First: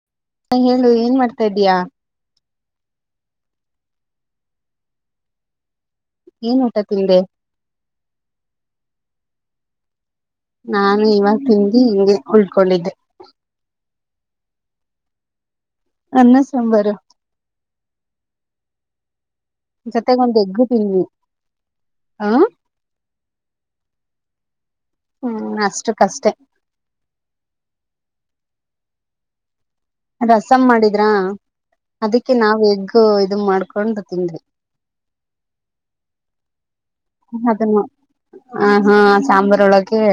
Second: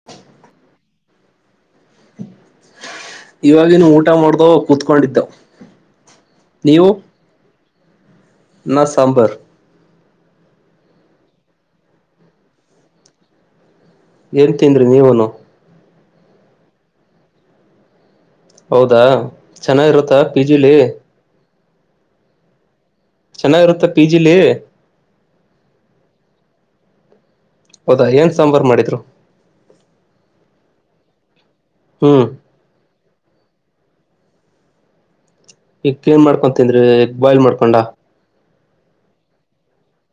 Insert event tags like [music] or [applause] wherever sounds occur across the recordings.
[inaudible] ಹಾ ಹೇಳು ಏನ್ ಮಾಡ್ತಾ ಇದ್ಯಾ. [unintelligible] ಇವಾಗೇನು ಊಟ ಮಾಡ್ದವ ಕುೂತ್ಕೊಂಡಿತ್ತು ಏನ್ ಊಟ ತಿಂದೆ ಅನ್ನಾ ಸಾಂಬರ್. ನಾನು ಇವಾಗ ತಿಂದಿ ಹಿಂಗೆ ಉಳ್ಕೊಂಡಿದ್ದೆ. ಏನ್ ತಿಂದ್ರಿ ನೀವನು ಅನ್ನ ಸಂಬಾರ. ಹೌದಾ ಚೆನ್ನಾಗಿರುತ್ತಾ ಜೊತೆಗ ಒಂದ್ ಪಿ ಎಗ್ ಜಿಲಿ. ತಿಂದ್ವಿ ಹ ಚೆನ್ನಾಗಿರುತ್ತ ಪಿ ಜಿಲಿ ಹ್ಮ್ ಅಷ್ಟು ಕಷ್ಟೇ ಹೌದಾ ಏನ್ ಸಾಂಬರ ಮಾಡಿದ್ರು ರಸಂ ಮಾಡಿದ್ರ ಹ್ಮ್ ಅದಕ್ಕೆ ನಾವ ಎಗ್ ಇದು ಮಾಡ್ಕೊಂಡು ತಿಂದ್ವಿ ಮತ್ತ್ ಏನ್ ಮಾಡ್ಕೊಂಡ ತಿಂದ್ರಿ ಬಾಯ್ಲ್ ಅದನ್ ಹ ಹಾ ಸಾಂಬಾರೊಳಗೆ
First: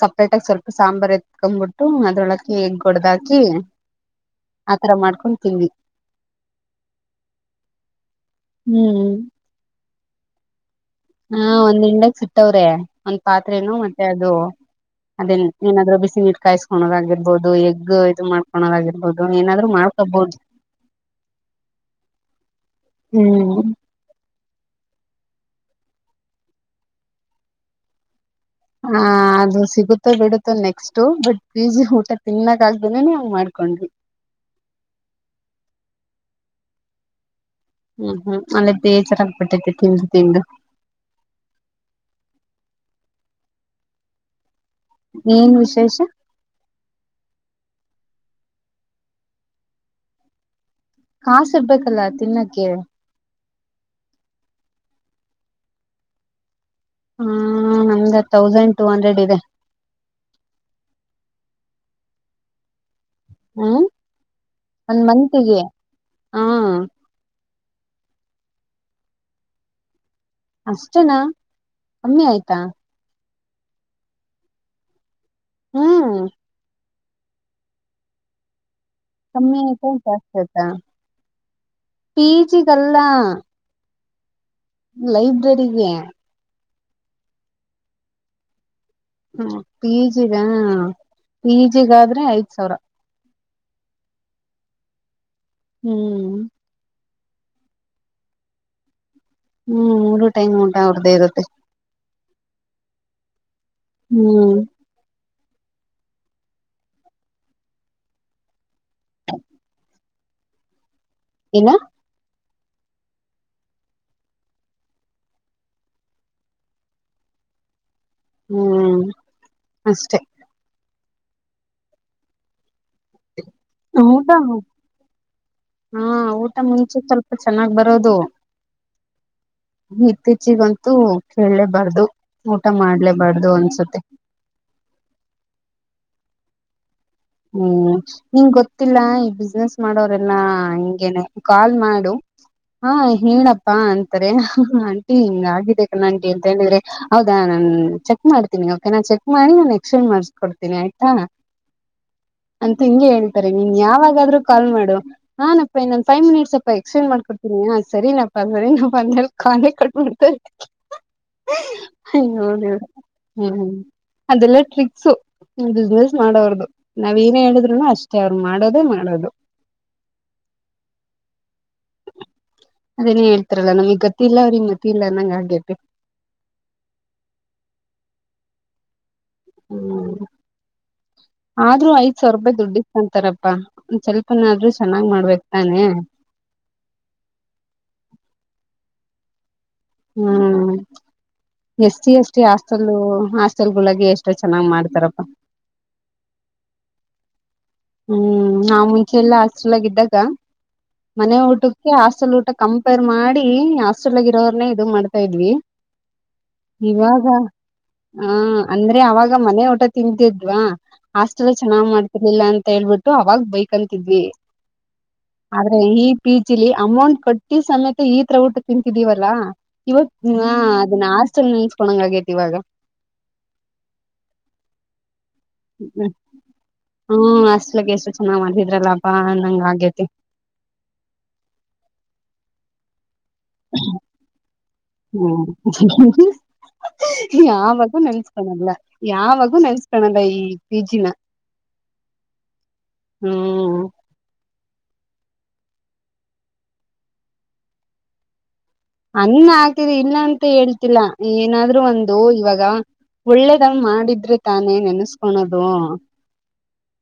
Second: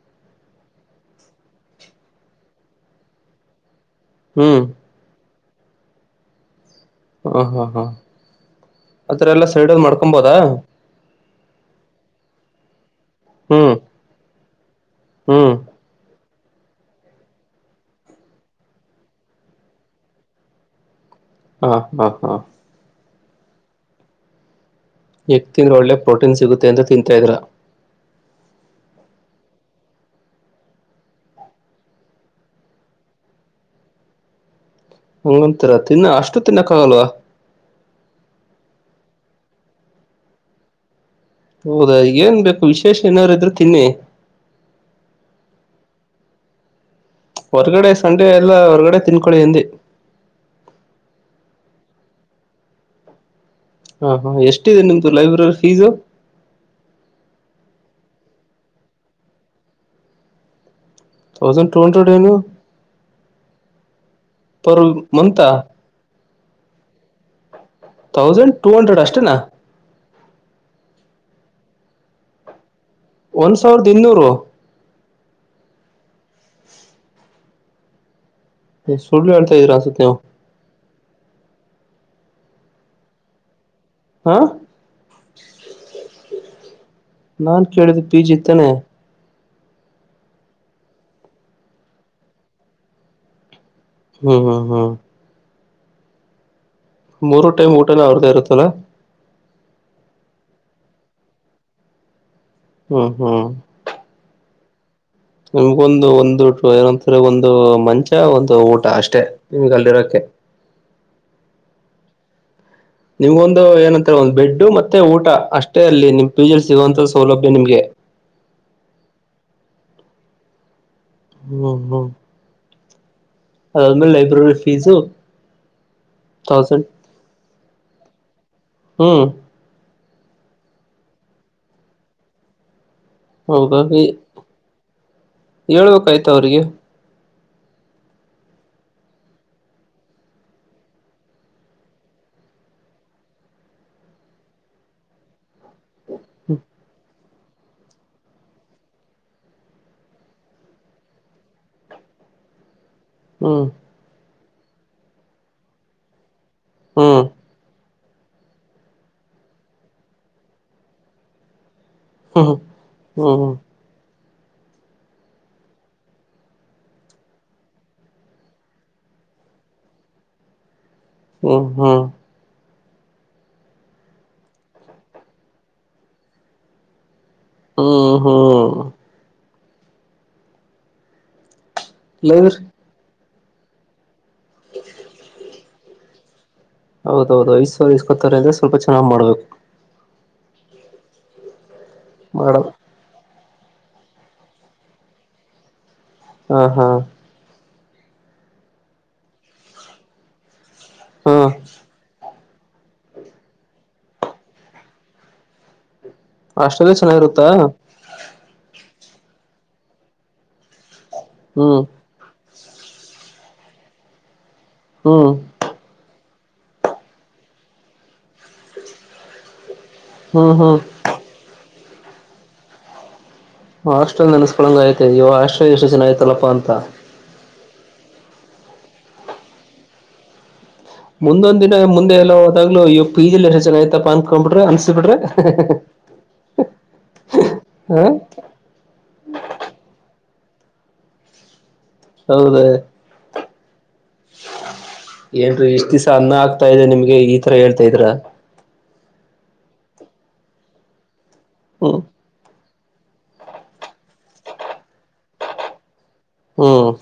ಸಪ್ರೇಟ್ಟಾಗಿ ಸ್ವಲ್ಪ ಸಾಂಬಾರ ಎತ್ಕೊ್ಬಿಟ್ಟು ಅದ್ರೊಳಕ ಎಗ್ ಒಡ್ದಾಕಿ. ಹ್ಮ್ ಆತರ ಮಾಡ್ಕೊಂಡ್ ತಿಂದ್ವಿ. ಹಾ ಹಾ ಹಾ ಹ್ಮ್ ಆತರ ಎಲ್ಲ ಸೈಡಲ್ ಮಾಡ್ಕೊಂಬೋದಾ. ಹಾ ಒಂದ್ ಇಂಡಕ್ಸಿಟ್ಟವ್ರೆ ಒಂದ್ ಪಾತ್ರೆನು ಹ್ಮ್ ಮತ್ತೆ ಅದು. ಅದೆನ್ ಹ್ಮ್ ಏನಾದ್ರು ಬಿಸ್ನೀರ್ ಕಾಯ್ಸ್. ಕೋಣದಾಗಿರ್ಬೋದು ಎಗ್ ಇದು ಮಾಡ್ಕೋಣದಾಗಿರ್ಬೋದು ಏನಾದ್ರು ಮಾಡ್ಕೊಬೋದು. ಹಾ ಹಾ ಹಾ ಹ್ಮ್ ಎಗ್ ತಿಂದ್ರ್ ಒಳ್ಳೆ ಪ್ರೋಟೀನ್ ಸಿಗುತ್ತೆ ಅಂತ ತಿಂತಾಯಿದಿರಾ. ಹ ಅದು ಸಿಗುತ್ತೋ ಬಿಡುತ್ತೋ ನೆಕ್ಸ್ಟ್ ಬಟ್ ಪೀಜಿ ಊಟ ತಿನ್ನಕ್ ಆಗ್ದೆನೇನೆ ಹಂಗ್ ಮಾಡ್ಕೊಂಡ್ವಿ. ಹಂಗಂತೀರ ತಿನ್ನ ಅಷ್ಟು ತಿನ್ನಕ್ಕಾಗಲ್ವಾ? ಹ್ಮ್ ಹ್ಮ್ ಅಲ್ಲೇ ಬೇಜಾರಾಗ್ಬಿಟ್ಟಯ್ತೆ ತಿಂದು ತಿಂದು. ಹೌದಾ ಏನ್ ಬೇಕು ವಿಶೇಷ ಏನಾರು ಇದ್ರ ತಿನ್ನಿ ಏನ್ ವಿಶೇಷ. ಹೊರ್ಗಡೆ ಸಂಡೆ ಎಲ್ಲ ಹೊರ್ಗಡೆ ತಿನ್ಕೊಳಿ ಅಂದೆ. ಕಾಸಿರ್ಬೇಕಲ್ಲ ತಿನ್ನಕ್ಕೆ. ಹಾ ಹಾ ಎಷ್ಟಿದೆ ನಿಮ್ದು ಲೈಬ್ರರಿ ಫೀಜು. ಹಾ ನಮ್ಗೆ ತೌಸಂಡ್ ಟೂ ಹಂಡ್ರೆಡ್ ಇದೆ. ತೌಸಂಡ್ ಟು ಹಂಡ್ರೆಡ್ ಏನು ಹ್ಮ್ [inaudible] ಪರ್ ಒಂದ್ ಮಂತ. ಮಂತ್ಗೆ ಹಾ ತೌಸಂಡ್ ಟು ಹಂಡ್ರೆಡ್ ಅಷ್ಟೇನಾ? ಅಷ್ಟನಾ [inaudible] ಕಮ್ಮಿ ಆಯ್ತಾ? ಒಂದ್ ಸಾವಿರದಾ ಇನ್ನೂರು ಹ್ಮ್ ಸುಳ್ಳು ಹೇಳ್ತಾ ಕಮ್ಮಿ ಇದೀರ ಆಯ್ತ ಅನ್ಸುತ್ತೆ ನೀವು ಜಾಸ್ತಿ ಆಯ್ತ ಪಿ ಜಿ ಗಲ್ಲ ಹಾ ಲೈಬ್ರರಿಗೆ ನಾನ್ ಕೇಳಿದ್ ಪಿ ಜಿ ತಾನೆ ಹ್ಮ್ ಪಿ ಜಿ ಗ ಪಿಜಿಗಾದ್ರೆ ಐದ್ ಸಾವಿರಾ ಹ್ಮ್ ಹ್ಮ್ ಹ್ಮ್ ಹ್ಮ್ ಮೂರು ಟೈಮ್ ಊಟನ ಅವರ್ದೇ ಇರುತ್ತಾ ಹ್ಮ್ ಮೂರು ಟೈಮ್ ಊಟಾ ಅವ್ರದೇ ಇರುತ್ತೆ ಹ್ಮ್ ಹ್ಮ್ ಹ್ಮ್ ನಿಮ್ಗೊಂದು ಒಂದು ಏನಂತ್ರ ಒಂದು ಮಂಚ ಒಂದು ಊಟ ಅಷ್ಟೇ ನಿಮ್ಗ ಅಲ್ಲಿರೋಕ ಏನು ನಿಮ್ಗೊಂದು ಏನಂತಾರೆ ಒಂದು ಬೆಡ್ಡು ಮತ್ತೆ ಊಟಾ ಅಷ್ಟೇ ಅಲ್ಲಿ ನಿಮ್ ಪಿ ಜಿಲ್ ಸಿಗುವಂತ ಸೌಲಭ್ಯ ನಿಮ್ಗೆ ಹ್ಮ್ ಅಷ್ಟೇ ಹ್ಮ್ ಹ್ಮ್ ಅಮೇಲೆ ಊಟ ಲೈಬ್ರರರಿ ಫೀಸು ಹಾ ಊಟ ತೌಸಂಡ್ ಮುಂಚೆ ಸ್ವಲ್ಪ ಚೆನ್ನಾಗ್ ಬರೋದು ಹ್ಮ್ ಇತ್ತೀಚಿಗಂತೂ ಕೇಳಲೇಬಾರ್ದು ಊಟ ಮಾಡ್ಲೇಬಾರ್ದು ಅನ್ಸತ್ತೆ ಹೇಳ್ಬೇಕಾಯ್ತು ಅವ್ರಿಗೆ ಹ್ಮ್ ನಿಂಗ ಗೊತ್ತಿಲ್ಲ ಈ ಬಿಸ್ನೆಸ್ ಮಾಡೋರೆಲ್ಲಾ ಹಿಂಗೆೇನೆ ಕಾಲ್ ಮಾಡು ಹಾ ಹೇಳಪ್ಪಾ ಅಂತಾರೆ ಆಂಟಿ ಹಿಂಗ ಆಗಿದೆ ಕಣಂಟಿ ಅಂತ ಹೇಳಿದ್ರೆ ಹೌದಾ ನಾನ್ ಚೆಕ್ ಮಾಡ್ತೀನಿ ಓಕೆ ನಾ ಚೆಕ್ ಮಾಡಿ ನಾನು ಎಕ್ಸ್ಚೇಂಜ್ ಮಾಡ್ಸ್ಕೊಡ್ತೀನಿ ಆಯ್ತಾ ಅಂತ ಹಿಂಗೆ ಹೇಳ್ತಾರೆ ಹ್ಮ್ ನೀನ್ ಯಾವಾಗಾದರೂ ಕಾಲ್ ಮಾಡು ಹಾನಪ್ಪಿ ಫೈವ್ ಮಿನಿಟ್ಸ್ ಪ್ಪ ಎಕ್ಸ್ಚೇಂಜ್ ಹ್ಮ್ ಮಾಡ್ಕೊಡ್ತೀನಿ ಸರಿನಪ್ಪ ಸರಿನಪ್ಪ ನಾ ಅಂತಾ ಕಾಲೆ ಕಟ್ ಹ ಹ್ಮ್ ನೋದ ಹ್ಮ್ ಹ್ಮ್ ಅದೆಲ್ಲಾ ಟ್ರಿಕ್ಸು ಬಿಸ್ನೆಸ್ ಮಾಡೋರ್ದು ನಾವ್ ಏನೇ ಹೇಳಿದ್ರುನು ಅಷ್ಟೇ ಅವ್ರು ಮಾಡೋದೇ ಮಾಡೋದು ಹುಂ ಹುಂ ಅದೇನೇ ಹೇಳ್ತಾರಲ್ಲ ನಮಗ್ ಗ ಇಲ್ಲ ಅವ್ರಗ್ ಮತಿ ಇಲ್ಲ ಹಂಗ ಆಗೇೆತೇ ಹ್ಮ ಹ್ಮ ಹೂ ಹ್ಮ್ ಆದ್ರೂ ಐದ ಸಾವಿರ ಇಲ್ಲಂದ್ರ ರೂಪಾಯಿ ದುಡ್ಡಿನ ಅಂತಾರಪ್ಪಾ ಸ್ವಲ್ಪನಾದ್ರೂ ಚೆನ್ನಾಗ್ ಮಾಡ್ಬೇಕ್ ತಾನೆ ಹೌದೌದು ಐದ ಸಾವಿರ ಇಸ್ಕೊತಾರೆ ಅಂದ್ರೆ ಸ್ವಲ್ಪ ಚೆನ್ನಾಗಿ ಮಾಡಬೇಕು ಹ್ಮ್ ಎಷ್ಟ ಎಷ್ಟು ಮಾಡ ಆಸ್ತ ಹಾಸ್ಟೆಲ್ ಗಳಗ ಎಷ್ಟು ಚೆನ್ನ್ ಮಾಡ್ತಾರಪ್ಪಾ ಹಾ ಹಾ ಹ್ಮ್ ನಾವು ಮುಂಚೆ ಎಲ್ಲಾ ಹಾಸ್ಟಲನಾಗ ಇದ್ದಾಗ ಹಾ ಮನೆ ಊಟಾ ಹಾಸ್ಟೆಲ್ ಊಟ ಕಂಪೇರ್ ಮಾಡಿ ಹಾಸ್ಟೆಲ್ ಗೆ ಇರೋರನೆೇ ಇದು ಮಾಡ್ತಾ ಇದ್ವಿ ಹಾಸ್ಟೆಲ್ ಇವಾಗ ಚೆನ್ನಾಗಿರುತ್ತಾ ಹ ಅಂದ್ರೆ ಅವಾಗ ಮನೆ ಊಟ ತಿಂತಿದ್ವಾ ಹಾಸ್ಟೆಲ್ ಹ್ಮ್ ಚೆನ್ನಾಗ್ ಮಾಡ್ತಿರ್ಲಿಲ್ಲ ಅಂತ ಹೇಳ್ಬಿಟ್ಟು ಅವಾಗ ಬೈಕ್ಂತಿದ್ವಿ. ಹ್ಮ ಆದ್ರೆ ಈ ಪಿ ಜಿಲಿ ಅಮೌಂಟ್ ಕಟ್ಟಿ ಸಮೇತ ಈತ್ರ ಊಟ ತಿಂತಿದೀವಲ್ಲಾ. ಇವಾಗ ಹಾ ಹ್ಮ್ ಹ್ಮ್ ಅದನ್ನ ಆಸ್ಟಲ್ ನೆನ್ಸ್ಕೊಳಂಗ ಆಗೇತಿ ಇವಾಗ. ಹಾಸ್ಟೆಲ್ ನೆನ್ಸ್ಕಳಂಗ ಆಯ್ತೆ ಇವ ಹಾಸ್ಟ್ರೆಲ್ ಎಷ್ಟು ಚೆನ್ನಾಗಿತ್ತಲ್ಲಪ್ಪ ಅಂತ. ಹ್ಮ್ ಹಷ್ಟಲಗ್ ಎಷ್ಟು ಚೆನ್ನಮಾಡಿದ್ರಲ್ಲಪ್ಪ ಅನ್ನೋಗೆ ಆಗೇತಿ. ಮುಂದೊಂದ್ ದಿನ ಮುಂದೆ ಎಲ್ಲೋದಾಗ್ಲುೂ ಅಯ್ಯೋ ಪಿ ಜಿಲಿ. ಚೆನ್ನಾಗಿ ಇತಪ್ಪ ಅನ್ಕೊಂಡ್ಬಿಟ್ರಿ ಅನ್ಸಬಿಟ್ರೆ ಹ್ಮ್ ಯಾವಾಗೂ ಹ ಯಾವಾಗೂ ನೆನಸಿಕನಲ್ಲ ಈ ಪಿ ಜಿ ನಾ. ಹೌದ. ಹ್ಮ್ ಏನ್ರೀ ಇಷ್ಟ್ ದಿವ್ಸ ಅನ್ನ ಆಗ್ತಾ ಇದೆ ನಿಮ್ಗೆ ಈತರ ಹೇಳ್ತಾಯಿದಿರ. ಅನ್ನಆಗ್ತಿದೆ ಇಲ್ಲ ಅಂತ ಹೇಳ್ತಿಲ್ಲ ಏನಾದ್ರು ಹ್ಮ್ ಒಂದು ಇವಾಗ. ಒಳ್ಳೇದಾಗ ಮಾಡಿದ್ರೆ ತಾನೇ ನೆನ್ಸ್ಕೊಳದು. ಹ್ಮ್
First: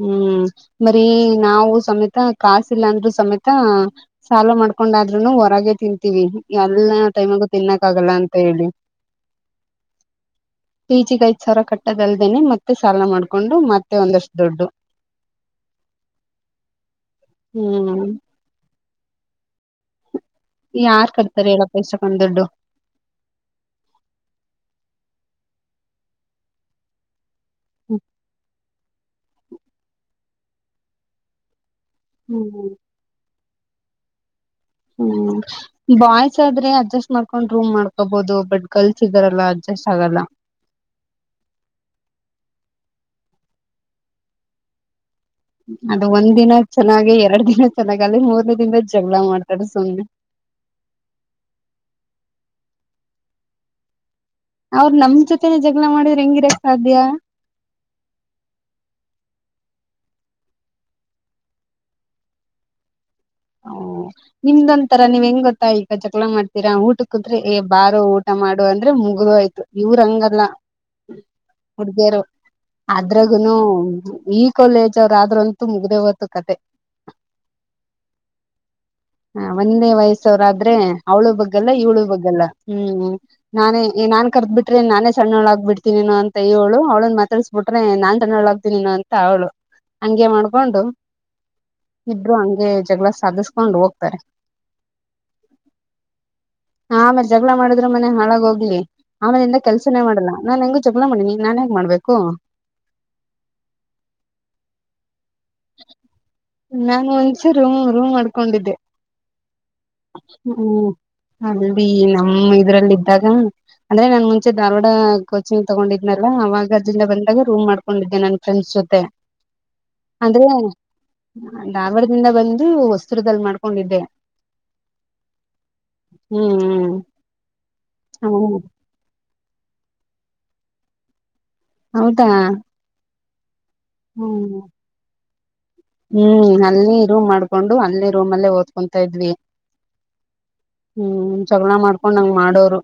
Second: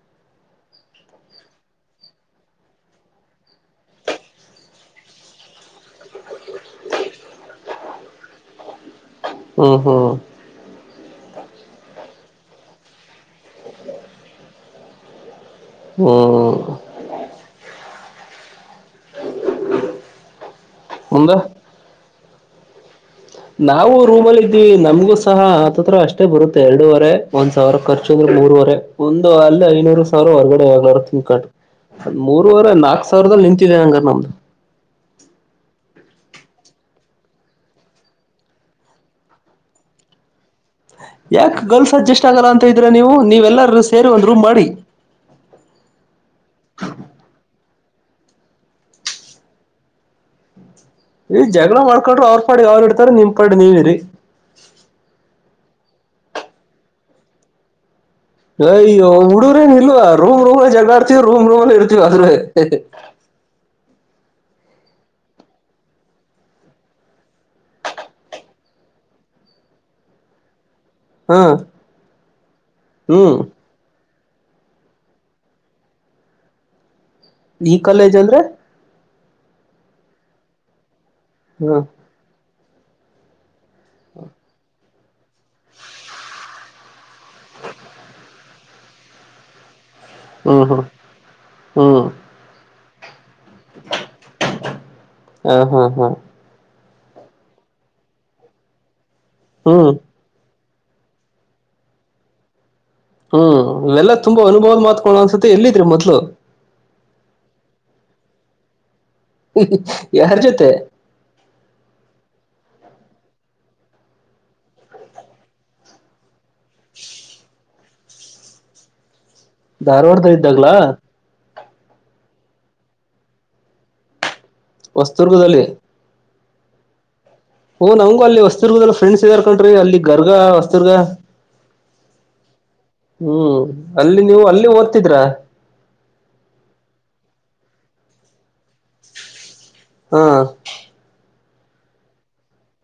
ಹ್ಮ್ ಬರಿ ನಾವು ಸಮೇತ ಕಾಸಿಲ್ಲಾಂದ್ರು ಸಮೇತ. ಸಾಲ ಮಾಡ್ಕೊಂಡಾದ್ರುನು ಹೊರಗೆೇ ತಿಂತೀವಿ ಎಲ್ಲ ಟೈಮಗು ತಿನ್ನಕ್ ಆಗಲ್ಲ ಅಂತ ಹೇಳಿ. ಹ್ಮ ಹ್ಮ ಪಿ ಜಿ ಗೆ ಐದ್ ಸಾವಿರ ಕಟ್ಟೋದಲ್ದೇನೆ ಮತ್ತೆ ಸಾಲ ಮಾಡ್ಕೊಂಡು ಮತ್ತೆ ಒಂದಷ್ಟು. ದುಡ್ಡು. ಹ್ಮ್ ಹ್ಮ್ ಹ್ಮ್ ಯಾರ್ ಮುಂದ ಕಟ್ತಾರೆ ಹೇಳಪ್ಪ ಇಸ್ಟೊದು ದುಡ್ಡು. ನಾವು ರೂಮಲ್ಲಿ ಇದ್ದೀವಿ ನಮ್ಗೂ ಸಹ ಹತ್ಹತ್ತಿರ ಅಷ್ಟೇ ಬರುತ್ತೆ ಎರಡೂವರೆ. ಒಂದ್ ಸಾವಿರ ಖರ್ಚುದ್ರೆ ಮೂರವರೆ ಒಂದು ಅಲ್ಲಿ ಐನೂರು ಸಾವಿರ ಹೊರ್ಗಡೆ ಎಲ್ಲಾದ್ರೂ ತಿನ್ಕೋಳೋದ್. ಅದ್ ಹ್ಮ್ ಮೂರ್ವರೆ ನಾಕ್ ಸಾವಿರದದಲ್ಲಿ ನಿಂತಿದೆ ಹಂಗರೆ ನಮ್ದು. ಹ್ಮ್. ಬಾಯ್ಸ್ ಆದ್ರೆ ಅಡ್ಜಸ್ಟ್ ಮಾಡ್ಕೊಂಡ್ ರೂಮ್ ಮಾಡ್ಕೋಬಹುದು ಬಟ್ ಗರ್ಲ್ಸ್ ಇದಾರಲ್ಲ ಅಡ್ಜಸ್ಟ್ ಆಗಲ್ಲ. ಯಾಕೆ ಗರ್ಲ್ಸ್ ಅಡ್ಜಸ್ಟ್ ಆಗಲ್ಲ ಅಂತ ಇದ್ದೀರಾ ನೀವು ನೀವೆಲ್ಲರೂ ಸೇರಿ ಒಂದು ರೂಮ್ ಮಾಡಿ. ಅದು ಒಂದ್ ದಿನ ಚೆನ್ನಾಗಿ ಎರಡ್ ದಿನ ಚೆನ್ನಾಗ ಅಲ್ಲಿ ಮೂರ್ನೇ ದಿನದ ಜಗಳ ಮಾಡ್ತಾಾರೆ ಸುಮ್ಮನೆ. ಈ ಜಗಳ ಮಾಡ್ಕೊಂಡ್ರರು ಅವ್ರ ಪಾಡಿಗೆ ಅವ್ ಇಡ್ತಾರೆ ನಿಮ್ಮ ಪಾಡಿಗೆ ನೀವು ಇರಿ. ಅವ್ರ್ ನಮ್ ಜೊತೆನೆೇ ಜಗಳ ಮಾಡಿದ್ರೆ ಹೆಂಗ ಇರೋಕೆ ಸಾಧ್ಯ ಅಯ್ಯೋ ಹುಡುಗ್ರೇನ್ ಇಲ್ವಾ ರೂಮ್ ರೂಮಲ್ಲಿ ಜಗಾಡ್ತಿವಿ ರೂಮ್ ರೂಮ್ಲ್ಲಿ ಇರ್ತಿವಿ ಆದ್ರೆ. ಓಹೋ. ನಿಮ್ದೊಂಂತರ ನೀವ್ ಹೆಂಗ ಗೊತ್ತಾ ಈಗ ಚಕಲ ಮಾಡ್ತೀರಾ ಊಟಕ್ಕೇ ಕುಂತ್ರೆ ಬಾರು ಊಟ ಮಾಡು ಅಂದ್ರೆ ಮುಗಿದು ಹೋಯ್ತು. ಇವ್ರ ಹಂಗಲ್ಲ ಹಾ ಹುಡುಗಿಯರು ಹ್ಮ್ ಅದ್ರಗು ಈ. ಕಾಲೇಜ್ ಅವ್ರರು ಆದ್ರಂತೂ ಮುಗ್ದೇವೊಯ್ತು ಕತೆ. ಈ ಕಾಲೇಜ್ ಅಂದ್ರೆ. ಹ ಒಂದೇ ವಯಸ್ಸವ್ರ ಆದ್ರೆ ಅವ್ಳು ಬಗ್ಗಲ್ಲ ಹ್ಮ ಇವಳು ಬಗ್ಗಲ್ಲ ಹ್ಮ್. ನಾನೇ ನಾನ್ ಕರೆದು ಬಿಟ್ರೆ ನಾನೇ. ಸಣ್ಣೊಳಗಗ್ ಬಿಡ್ತೀನಿನು ಅಂತ ಇವಳು ಅವಳನ್ನ ಮಾತಡಿಸಿ ಬಿಟ್ರೆ ನಾನ್ ಸಣ್ಣಳ್ಳ ಆಗ್ತೀನಿನು ಅಂತ ಅವಳು. ಹಂಗೆ ಹ್ಮ್ ಮಾಡ್ಕೊಂಡು ಹ್ಮ್ ಹ್ಮ್ ಇಬ್ರು ಹಗೆ ಜಗಳ ಸಾಧಿಸ. ಕೊಂಡು ಹೋಗ್ತಾರೆ. ಹ ಹಾ ಹಾ ಹ ಆಮೇಲೆ ಜಗಳ ಮಾಡಿದ್ರು ಮನೆಹಾಳಾಗಿ ಹೋಗ್ಲಿ ಆಮೇನಿಂದ ಹ್ಮ್ ಕೆಲ್ಸನೇ ಮಾಡಲ್ಲಾ ನಾನ್ ಹೆಂಗು. ಜಗಳ ಮಾಡಿನೀ ನಾನ್ ಯಾಕೆ ಮಾಡ್ಬೇಕು. ಹು ಇವೆಲ್ಲ ತುಂಬಾ ಅನುಭವದ ಮಾತಗಳು ಅನ್ಸುತ್ತೆ ಎಲ್ಲಿದ್ರಿ ಮೊದ್ಲು. ನಾನು ಮುಂಚೆ ರೂಮ ರೂಮ ಮಾಡಡ್ಕೊಂಡಿದ್ದೆ ಯಾರ ಹು ಜೊತೆ ಅಲ್ಲಿ ನಮ್ಮ ಇದ್ರಲ್ಲಿ ಇದ್ದಾಗಾ. ಅಂದ್ರೆ ನಾನ್ ಮುಂಚೆ ಧಾರ್ವಾಡಾ ಕೋಚಿಂಗ್ ತಗೊಂಡಿದ್ನಲ್ಲಾ ಅವಾಗ. ಗದಗಿಂದ ಬಂದಾಗ ರೂಮ ಮಾಡ್ಕೊಂಡಿದ್ದೆ ನನ್ನ ಫ್ರೆಂಡ್ಸ ಜೊತೆ. ಧಾರವಾಡದಲ್ಲಿ ಅಂದ್ರೆ ಇದ್ದಾಗ್ಲಾ. ಧಾರವಾಡದಿಂದ ಬಂದು ವಸ್ತ್ರದಲ್ಲಿ ಮಾಡ್ಕೊಂಡಿದ್ದೆ. ಹೊಸ್ದುರ್ಗದಲ್ಲಿ. ಹು ಹು ಓ ನಂಗು ಅಲ್ಲಿ ಹೊಸ್ದುರ್ಗದಲ್ಲಿ ಫ್ರೆಂಡ್ಸ್ ಇದ್ದಾರ್ ಕನಡ್ರಿ ಅಲ್ಲಿ ಗರಗಾ ಹೊಸ್ದುರ್ಗಾ. ಹೌದಾ ಹು ಅಲ್ಲಿ ನೀವು ಅಲ್ಲಿ ಓದ್ತಿದ್ರಾ. ಹು ಅಲ್ಲಿ ರೂಮ್ ಮಾಡ್ಕೊಂಡು ಅಲ್ಲಿ ರೂಮ್ ಅಲ್ಲೇ ಓದ್ಕೊಂತಾ ಇದ್ವಿ. ಹಾ ಹು ಜಗಳಾ ಮಾಡ್ಕೊಂಡ ಹಂಗ ಮಾಡೋರು.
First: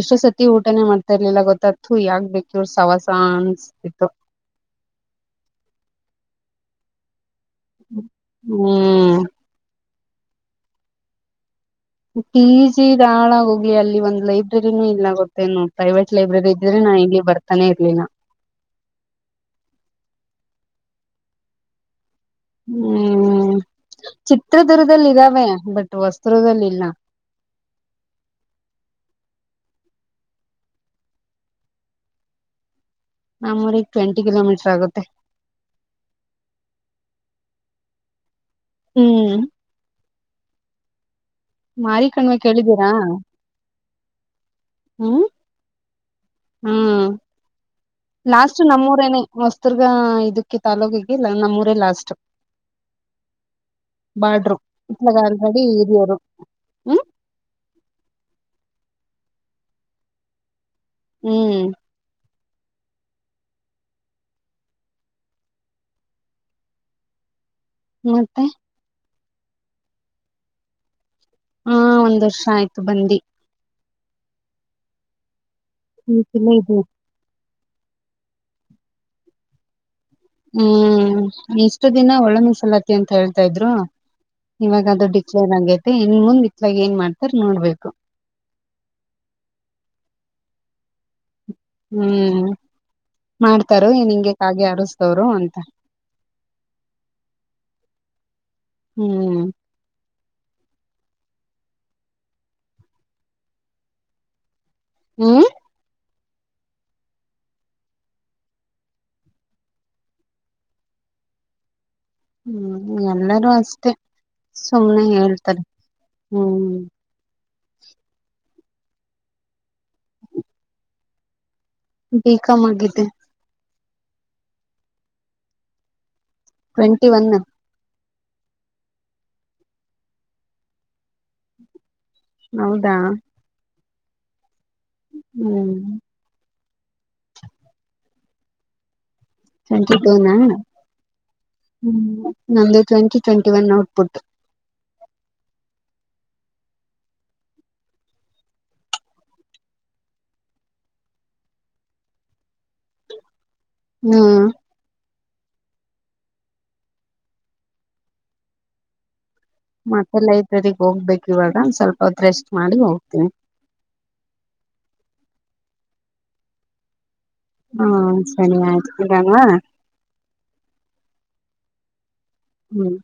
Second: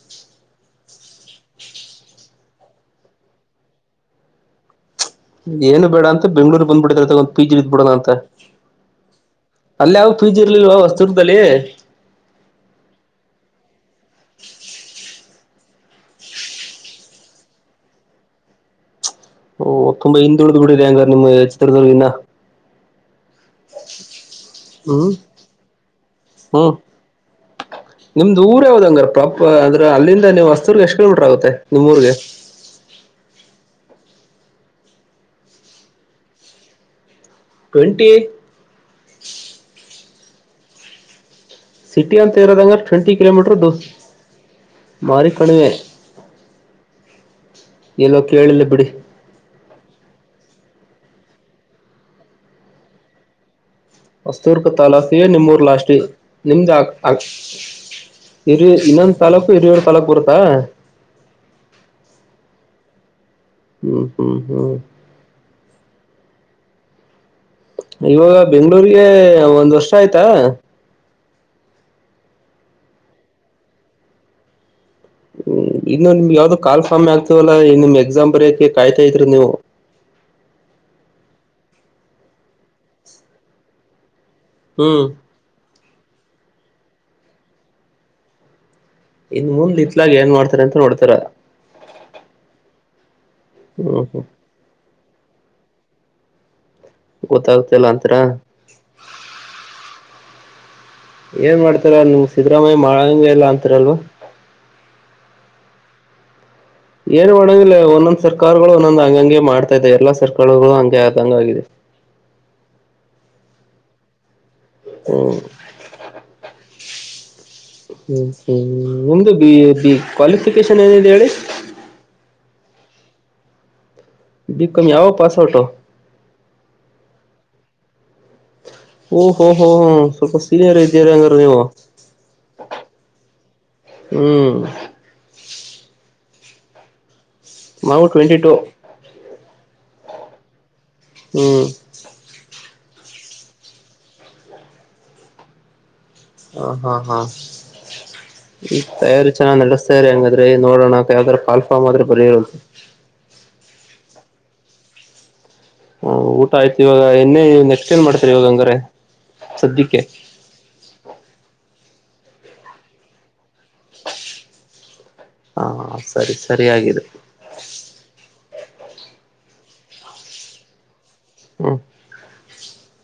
ಎಷ್ಟೋ ಸತಿ ಊಟನೇ ಮಾಡ್ತಾ ಇರ್ಲಿಲ್ಲಾ ಗೊತ್ತಾ ತ್ತು ಯಾಕ್ ಬೇಕ ಇವ್ರು ಸವಾಸಾ ಅನ್ಸ್ತಿತ್ತು. ಏನು ಬೇಡಾ ಅಂತ ಬೆಂಗ್ಳೂರಿಗೆ ಬಂದ್ಬಿಟ್ಟಿದಾರ ಒಂದ ಪಿ ಜಿ ಇದ್ದ ಬಿಡೋಣ ಅಂತ. ಹ್ಮ್ ಅಲ್ಲಿ ಯಾವ ಪಿ ಜಿ ಇರ್ಲಿಲ್ವ ವಸದುರ್ಗದಲ್ಲಿ. ಪಿಜಿ ಗಾಳಾಹೋಗ್ಲಿ ಅಲ್ಲಿ ಒಂದು ಲೈಬ್ರೆರಿನೂ ಇಲ್ಲ ಗೊತ್ತೇನು ಪ್ರೈವೇಟ್ ಲೈಬ್ರೆರಿ ಇದ್ರೆ ನಾ ಇಲ್ಲಿ ಬರ್ ತಾನೇ ಇರ್ಲಿಲ್ಲಾ. ಓ ತುಂಬಾ ಹಿಂದುಳಿದು ಬಿಟ್ಟಿದೆ ಹಂಗ ನಿಮ್ಮ ಚಿತ್ರದುರ್ಗ ಇನ್ನ. ಹು ಚಿತ್ರದುರ್ಗದಲ್ಲಿ ಹ್ಮ್ ಇದ್ದಾವೆ ಬಟ್ ಹೊಸದುರ್ಗದಲ್ಲಿ ಇಲ್ಲಾ. ಟಕ್ಕ ನಿಮ್ದ ಊರ ಯಾವ್ದ ಹಂಗಾರ ಪ್ರಾಪರ್ ಅಂದ್ರ ಅಲ್ಲಿಂದ ಅಲ್ಲಿಗೆ ಹೊಸದುರ್ಗ ಎಷ್ಟ ಕಿಲೋಮೀಟರ್ ಆಗುತ್ತೆ ನಿಮ್ಮ ಊರಗೆ. ನಮ್ಮಊರಿಗೆ ಟ್ವೆಂಟಿ ಕಿಲೋಮೀಟರ್ ಆಗುತ್ತೆ. ಟ್ವೆಂಟಿ ಹು ಮಾರಿ ಸಿಟಿ ಅಂತ ಕಣ್ವೆ ಇರೋದೆಲ್ಲಾ ಕೇಳಿದೀರಾ ಟ್ವೆಂಟಿ ಕಿಲೋಮೀಟರ್ ದೂರ ಹ್ಮ್ ಮಾರಿ ಕಣಿವೆ. ಹ್ಮ್ ಎಲ್ಲೋ ಲಾಸ್ಟ್ ಕೇಳಿಲ್ಲ ಬಿಡಿ. ನಮ್ಮೂರೇನೆ ಹೊಸದುರ್ಗ ಇದಕ್ಕೆ ತಾಲೂಕಿಗೆ ನಮ್ಮೂರೆ ಲಾಸ್ಟ. ಬಾಡ್ರು ಹೊಸದುರ್ಗ ಇತ್ಲಾಗ ತಾಲೂಕಿಗೆ ನಿಮ್ಮೂರ್ ಆಲ್ರೆಡಿ ಲಾಸ್ಟ್. ಹಿರಿಯರು ನಿಮ್ಮದ ಹ್ಮ್ ಹಂಕ ಹಿರಿಯ ಇನ್ನೊಂದು ತಾಲೂಕು ಹಿರಿಯಳ ತಾಲೂಕು ಬರುತ್ತಾ. ಹು ಹು ಹು ಹು ಇವಾಗ ಮತ್ತೆ ಬೆಂಗ್ಗಳೂರಿಗೆ ಒಂದ್ ವರ್ಷ ಆಯ್ತಾ. ಹಾ ಒಂದ ವರ್ಷ ಆಯ್ತು ಬಂದಿ. ಹು ಇನ್ನು ನಿಮಗೆ ಈಗಿಲ್ಲ ಯಾವ್ದ ಇದು ಕಾಲ್ ಫಾರ್ಮ ಆಗ್ತವಲ್ಲಾ ನಿಮ್ಮ ಎಕ್ಸಾಮ್ ಬರಯಕ್ಕೆ ಕಾಯ್ತಾ ಇದ್ರಿ ನೀವು. ಹ ಇಷ್ಟು ದಿನಾ ಒಳ ಮೀಸಲಾತಿ ಅಂತ ಹೇಳ್ತಾ ಇದ್ರು ಇವಾಗ ಹ್ಮ್ ಡಿ ಇವಾಗಹಗೈತೆ ಇನ ಮುಂದ ಇತ್ತಾಗ ಏನ ಮಾಡ್ತಾರ ನೋಡ್ಬೇಕು. ಇನ ಮುಂದ ಇತ್ಲಾಗ ಏನ ಮಾಡ್ತಾರ ಅಂತ ನೋಡ್ತಿರ. ಹು ಮಾಡ್ತಾರು ಹ್ಮ್ ಎನ ಹ್ಮ್ ಹಿಂಗೆ ಕಾಗೆ ಹಾರಸ್ತವ್ರು ಅಂತ. ಗೊತ್ತಾಗತಿಲ್ಲಾ ಅಂತತ್ರಾ. ಹು ಏನ್ ಮಾಡತ್ತೀರಾ ನೀಮ್ಮ ಸಿದ್ದರಾಮಯ್ಯ ಮಾಡಂಗೆಲ್ಲಾ ಅಂತರಲ್ವಾ. ಹು ಏನ್ ಮಾಡಂಗಿಲ್ಲ ಒಂದೊಂದ್ ಸರ್ಕಾರಗಳು ಒಂದೊಂದ್ ಹಂಗಂಗೆ ಮಾಡ್ತಾ ಇದೆ ಎಲ್ಲಾ ಸರ್ಕಾರಗಳು ಹಂಗೆ ಆದಂಗ ಆಗಿದೆ ಹ್ಮ್ ಎಲ್ಲರೂ ಅಷ್ಟೇ ಸುಮ್ನೆ ಹ್ಮ್ ಹೇಳ್ತಾರೆ ಹ್ಮ್ ಹ್ಮ್ ಹ್ಮ್ ನಿಮ್ದು ಬಿ ಬಿ ಕ್ವಾಲಿಫಿಕೇಶನ್ ಏನಿದೆ ಹೇಳಿ ಬಿ. ಕಾಮ್ ಆಗಿದೆ ಬಿಕಾಮ್ ಯಾವೋ ಪಾಸ್ಔಟೋ ಟ್ವೆಂಟಿ ಒನ್ ಓ ಹೊ ಹೊ ಹ್ಮ್ ಸ್ವಲ್ಪ ಸೀನಿಯರ್ ಇದ್ದಿರಾ ಅಂಗಾರೆ ನೀವು ಹೌದಾ ಹ್ಮ್. ಹ್ಮ್. ನಾವು ಟ್ವೆಂಟಿ ಟು ಟ್ವೆಂಟಿ ಟು ನಾ ಹ್ಮ್. ಹ್ಮ್ ನಮ್ದು twenty twenty one output ಹ ಹಾ ಹಾ ಈಗ್ ತಯಾರಿ ಚೆನ್ನಾಗಿ ನಡೆಸ್ತಾ ಇರಿ ಹಂಗಾದ್ರೆ ನೋಡೋಣ ಯಾವ್ದಾರ ಕಾಲ್ ಫಾರ್ಮ್ ಆದ್ರೆ ಬರಿರಿ ಹ್ಮ್. [unintelligible] ಹ ಊಟ ಆಯ್ತು ಇವಾಗ ಇನ್ನೆ ನೆಕ್ಸ್ಟ್ ಏನ್ ಮಾಡ್ತರಿ ಇವಾಗ ಹಂಗಾರೆ ಸದ್ಯಕ್ಕೆ ಮತ್ತೆ ಲೈಬ್ರರಿಗ್ ಹೋಗ್ಬೇಕ್ ಇವಾಗ ಸ್ವಲ್ಪ ಹೊತ್ ರೆಸ್ಟ್ ಮಾಡಿ ಹೋಗ್ತೀನಿ. ಹಾ ಸರಿ ಸರಿಯಾಗಿದೆ ಹ್ಮಾ ಸರಿ ಆಯ್ತು ಇಡಣ್ವಾ. ಹ್ಮು. ಹ್ಮ್.